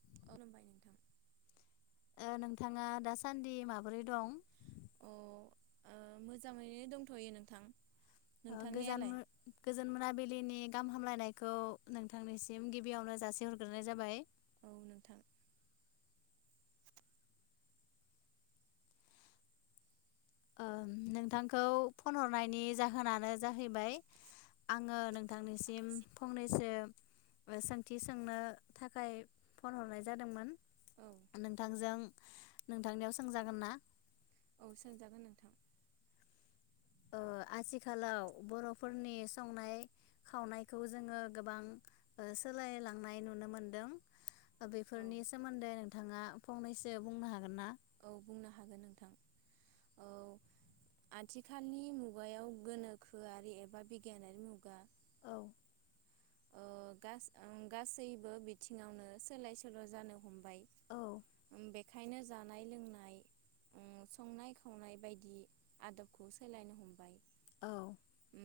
[unintelligible] नोंथां ओ नोंथांङा दासान्दि माबोरै दं? अ ओ मोजांङैनो दंथयो नोंथां। ओ गोजान नोंथांनियालाय? मो गोजोन मोनाबिलिनि गाहाम हामलायनायखौ नोंथांनिसिम गिबियावनो जासिहरग्रोनाय जाबाय। औ नोंथां ओ नोंथांखौ फन हरनायनि जाहोनानो जाहैबाय आंङो नोंथांनिसिम फंनैसो ओ सोंथि सोंनो थाखाय फन हरनाय जादोंमोन औ नोंथांजों नोंथांनियाव सोंजागोन ना? औ सोंजा ओ आथिखालाव बरफोरनि संनाय खावनायखौ जोंङो गोबां ओ सोलायलांनाय नुनो मोनदों औ बेफोरनि सोमोन्दै नोंथांङा फंनैसो बुंनो हागोन ना? औ बुंनो हागोन नोंथां औ आथिखालनि मुगायाव गोनोखोआरि एबा बिगियानारि मुगा औ ओ गास ओ गासैबो बिथिंङावनो सोलाय सोल' जानो हमबाय। औ उम बेखायनो जानाय लोंनाय ओ संनाय खावनाय बायदि आदबखौ सोलायनो हमबाय। औ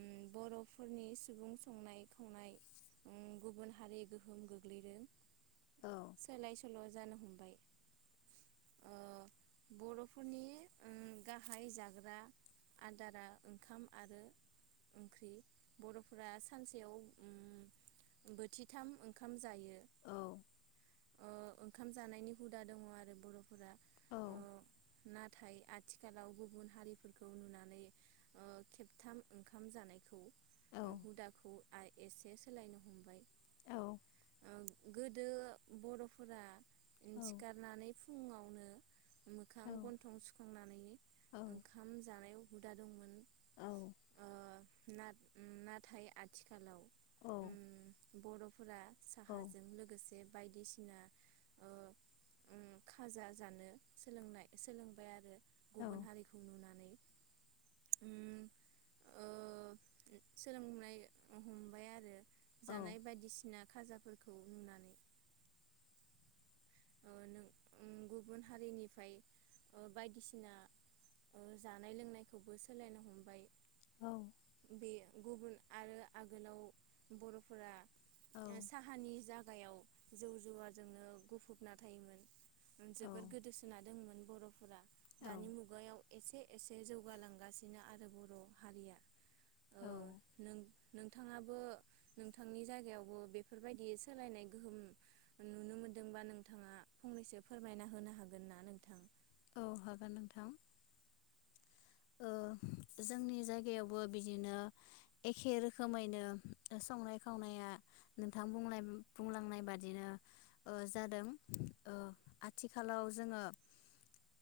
उम बरफोरनि सुबुं संनाय खावनाय। उम गुबुन हारि गोहोम गोग्लैदों। औ सोलाय सल' जानो हमबाय ओ बरफोरनि उम गाहाय जाग्रा आदारा ओंखाम आरो ओंख्रि बरफोरा सानसेयाव उम बोथिथाम ओंखाम जायो। औ ओ ओंखाम जानायनि हुदा दङ आरो बर'फोरा। औ अ नाथाय आथिखालाव गुबुन हारिफोरखौ नुनानै ओ खेबथाम ओंखाम जानायखौ औ उम हुदाखौ आय एसेस सोलायनो हमबाय। ओ गोदो बरफोरा औ सिखारनानै फुङाव मोखां गन्थं सुखांनानै औ ओंखाम जानायाव हुदा दंमोन। ना-नाथाय आथिखालाव उम बरफोरा औ साहाजों लोगोसे बायदिसिना ओ उम खाजा जानो सोलोंनाय सोलोंबाय आरो। गुबुन हारिखौ नुनानै। उम ओ सोलोंनाय हमबाय आरो जानाय बायदिसिना खाजाफोरखौ नुनानै। ओ नों गुबुन हारिनिफ्राय ओ बायदिसिना जानाय लोंनायखौबो सोलायनो हमबाय। औ। बे गुबुन आरो आगोलाव बरफोरा ओ साहानि जाग गायाव जौ जुवाजोंनो गुफुब नाथायोमोन। ओ औ जोबोद गोदोसोना दंमोन। बरफोरा दानि मुगायाव एसे एसे जौगालांगासिनो आरो बर हारिया औ ओ नों नोंथाङाबो नोंथांनि जायगायावबो बेफोरबायदि सोलायनाय गोहोम नुनो मोनदोंबा नों नोंथाङा फंनैसो फोरमायना होनो हागोन ना नोंथां? औ हागोन नोंथां। ओ जोंनि जायगायावबो बिदिनो एखे रोखोमैनो संनाय खावनाया नोंथां बुंनाय बुंलांनाय बादिनो ओ जादों ओ आथिखालाव जोङो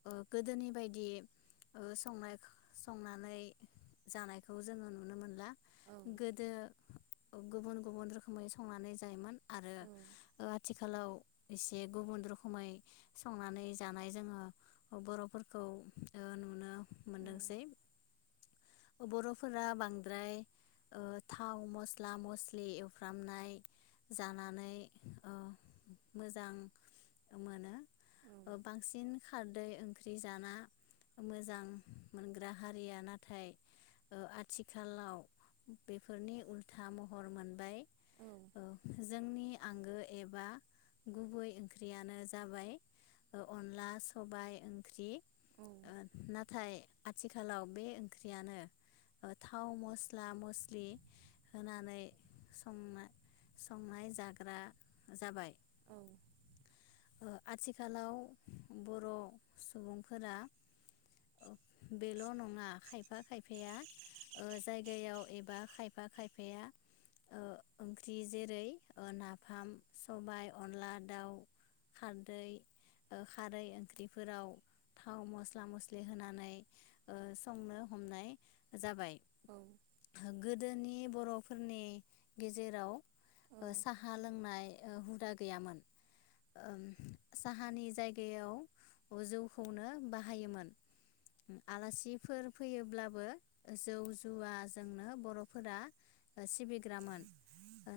ओ गोदोनि बायदि ओ संनाय संनानै जानायखौ जोङो नुनो मोनला औ गोदो गुबुन गुबुन रोखोमै संनानै जायोमोन आरो औ आथिखालाव एसे गुबुन रोखोमै संनानै जानाय जोङो बरफोरखौ ओ नुनो मोनदोंसै बरफोरा बांद्राय ओ थाव मस्ला मस्लि एवफ्रामनाय जानानै ओ मोजां मोनो औ बांसिन खारदै ओंख्रि जाना मोजां मोनग्रा हारिया नाथाय ओ आथिखालाव बेफोरनि उल्था महर मोनबाय औ ओ जोंनि आंगो एबा गुबै ओंख्रियानो जाबाय ओ अनला सबाय ओंख्रि। ओ नाथा नाथाय आथिखालाव बे ओंख्रियानो थाव मस्ला मस्लि होनानै संना संनाय जाग्रा जाबाय। औ ओ आथिखालाव बर सुबुंफोरा बेल नङा खायफा खायफाया ओ जायगायाव एबा खायफा खायफाया ओ ओंख्रि जेरै नाफाम सबाय अनला दाउ खारदै ओ खारै ओंख्रिफोराव थाव मस्ला मस्लि खस्लिहोनानै संनो हमनाय जाबाय। औ गोद गोदोनि बरफोरनि औ गेजेराव साहा लोंनाय हुदा गैयामोन ओम साहानि जायगायाव जौखौनो बाहायोमोन। आलासिफोर फैयोब्लाबो जौ जुवाजोंनो बर'फोरा सिबिग्रामोन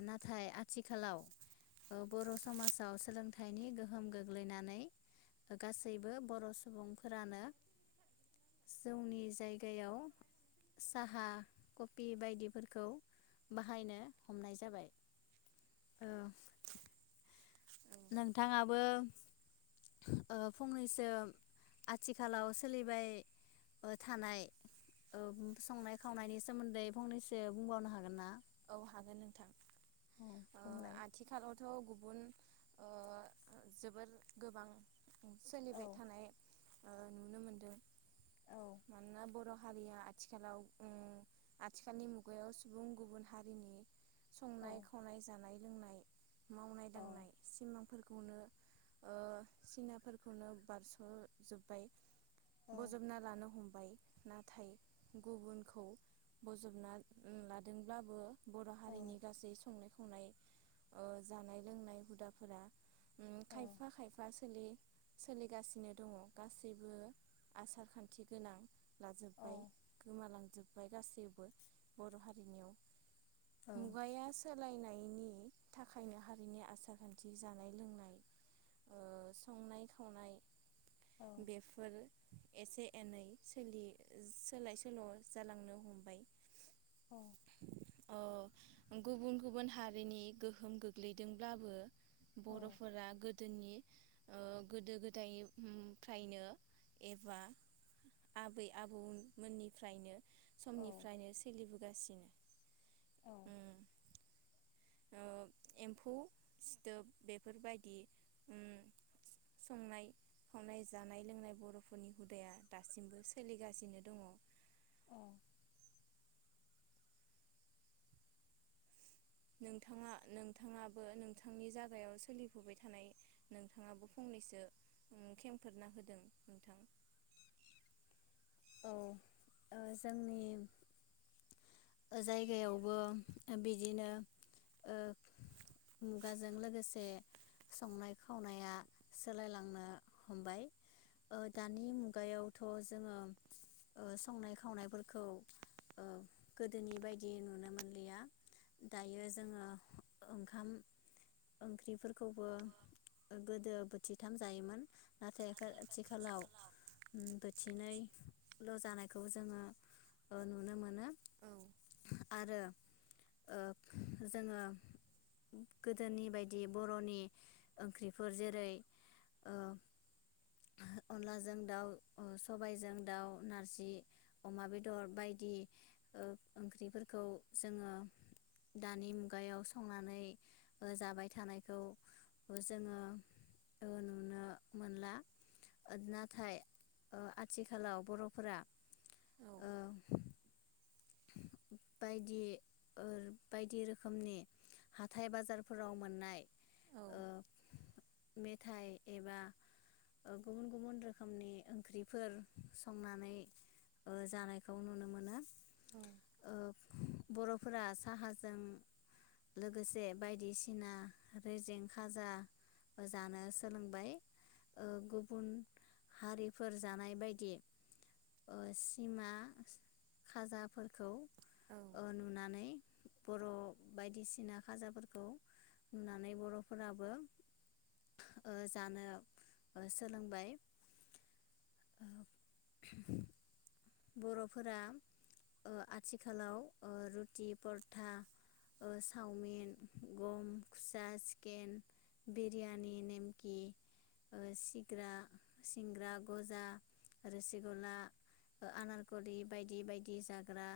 नाथाय आथिखालाव बर' समाजाव सोलोंथाइनि गोहोम गोग्लैनानै गासैबो बर' सुबुंफोरानो जोंनि जायगायाव साहा कफि बायदिफोरखौ बाहायनो हमनाय जाबाय। नोंथाङाबो ओ फंनैसो आथिखालाव सोलिबाय थानाय ओ संनाय खावनायनि सोमोन्दै फंनैसो बुंबावनो हागोन ना? औ हागोन नोंथां। औ बुंलाय आथिखालावथ' ओ जोबोर गोबां औ सोलिबाय थानाय ओ नुनो मोनदों औ मानोना बर' हारिया आथिखालाव उम आथिखालनि मुगायाव सुबुं गुबुन हारिनि औ संनाय खावनाय जानाय लोंनाय मावनाय दांनाय औ सिमांफोरखौ खौनो ओ सिनाफोरखौनो बारस'जोब्बाय औ बजबना लानो हम बाय नाथाय गुबुनखौ बजबना लादों अब्लाबो बर' औ हारिनि गासै संनाय संनाय ओ जानाय लोंनाय हुदाफोरा उम खायफा खायफा सोलि सोलिगासिनो दङ गासैबो आसार खान्थि गोनां औ ओ लाजोबबाय गोमालांजोब फ्राय गासैबो बर' हारिनियाव मुगाया सोलाय नायनि थाखायनो हारिनि आसार खान्थि जानाय लोंनाय ओ संनाय खावनाय बेफोर एसे एनै सोलि सोलाय सोल' जालांनो हमबाय औ अ गुबुन गुबुन हारिनि गोहोम गोग्लैदोंब्लाबो बर'फोरा गोदोनि ओ गोदो गोदाय उम फ्रायनो एबा आबै आबौमोननिफ्रायनो समनिफ्रायनो सोलिबोगासिनो औ उम एम्फौ सिथोब बेफोरबायदि उम संनाय खावनाय जानाय लोंनाय बर'फोरनि हुदाया दासिमबो सोलिगासिनो दङ। नोंथाङा नोंथाङाबो नोंथांनि जागायाव सोलिफुबाय थानाय नोंथाङाबो फंनैसो ओम खेंफोरना होदों नोंथां। औ ओ जोंनि जायगायावबो बिदिनो ओ मुगाजों लोगोसे संनाय खावनाया सोलायलांनो हमबाय दानि ओ मुगायावथ' जोङो संनाय खावनायफोरखौ ओ गोदोनि बायदि नुनो मोनलिया दायो जोङो ओंखाम ओंख्रिफोरखौबो गोदो बोथिथाम जायोमोन नाथाय आथिखालाव उम बोथिनै ल' जानायखौ जोङो ओ नुनो मोनो। औ आरो ओ जोङो गोदोनि बायदि बर'नि ओंख्रिफोर जेरै अनलाजों ओ दाउ सबायजों दाउ नारजि अमा बेदर बायदि ओ ओंख्रिफोरखौ जोङो दानि मुगायाव संनानै ओ जाबाय थानायखौ जोङो ओ नुनो मोनला ओ नाथाय ओ आथिखालाव बर फोरा नोंथां। औ बायदि ओ बायदि रोखोमनि हाथाय बाजारफोराव मोननाय औ ओ मेथाय एबा ओ गुबुन गुबुन रोखोमनि ओंख्रिफोर संनानै ओ जानायखौ नुनो मोनो ओ बरफोरा साहाजों लोगोसे बायदिसिना रेजें खाजा जानो सोलोंबाय ओ गुबुन हारिफोर जानाय बायदि सिमा खाजा फोरखौ औ ओ नुनानै बर बायदिसिना खाजाफोरखौ नुनानै बरफोराबो ओ जानो ओ सोलोंबाय बरफोरा ओ आथिखालाव ओ रुटि परथा ओ चावमिन गम खुसा सिकेन बिरियानि नेमकि ओ सिग्रा सिंग्रा गजा रोसिगला ओ आनारकलि बायदि बायदि जाग्रा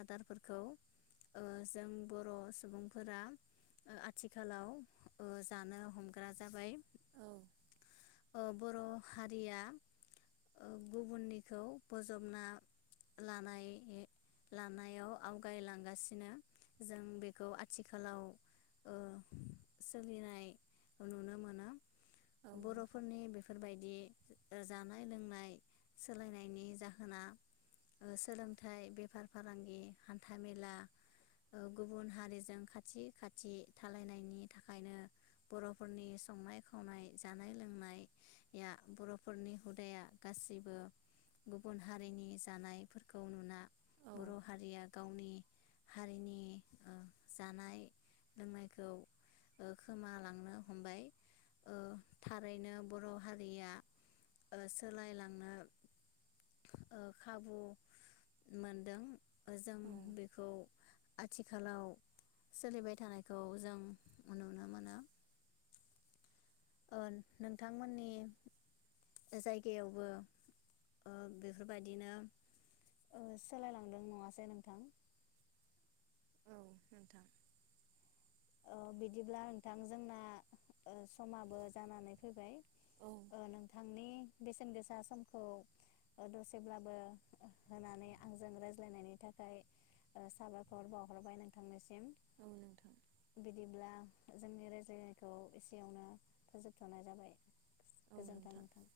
आदारफोरखौ ओ जों बर सुबुंफोरा ओ आथिखालाव ओ जानो हमग्रा जाबाय औ ओ बर हारिया ओ गुबुननिखौ बजबना लानाय लानायाव आवगायलांगासिनो जों बेखौ आथिखालाव ओ सोलिनाय नुनो मोनो नोंथां। बरफोरनि बेफोरबायदि ओ जानाय लोंनाय सोलायनायनि जाहोना ओ सोलोंथाइ बेफार फालांगि हान्थामेला ओ गुबुन हारिजों खाथि खाथि थालायनायनि थाखायनो बरफोरनि संनाय खावनाय जानाय लोंनाया बरफोरनि हुदाया गासिबो गुबुन हारिनि जानायफोरखौ नुना बर हारिया गावनि हारिनि ओ जानाय लोंनायखौ ओ खोमालांनो हमबाय ओ थारैनो बर हारिया ओ सोलायलांनो ओ खाबु मोनदों जों बेखौ आथिखालाव सोलिबाय थानायखौ जों नुनो मोनो ओ नोंथांमोननि जायगायावबो ओ बेफोरबायदिनो ओ सोलायलांदों नङासै नोंथां औ नोंथां अ बिदिब्ला नोंथां जोंना ओ समाबो जानानै फैबाय औ ओ नोंथांनि बेसेन गोसा समखौ ओ दसेब्लाबो होनानै आंजों रायज्लायनायनि थाखाय ओ साबायखर बाउहरबाय नोंथांनिसिम औ नोंथां बिदिब्ला जोंनि रायज्लायनायखौ एसेयावनो फोजोबथनाय जाबाय गोजोनथों नोंथां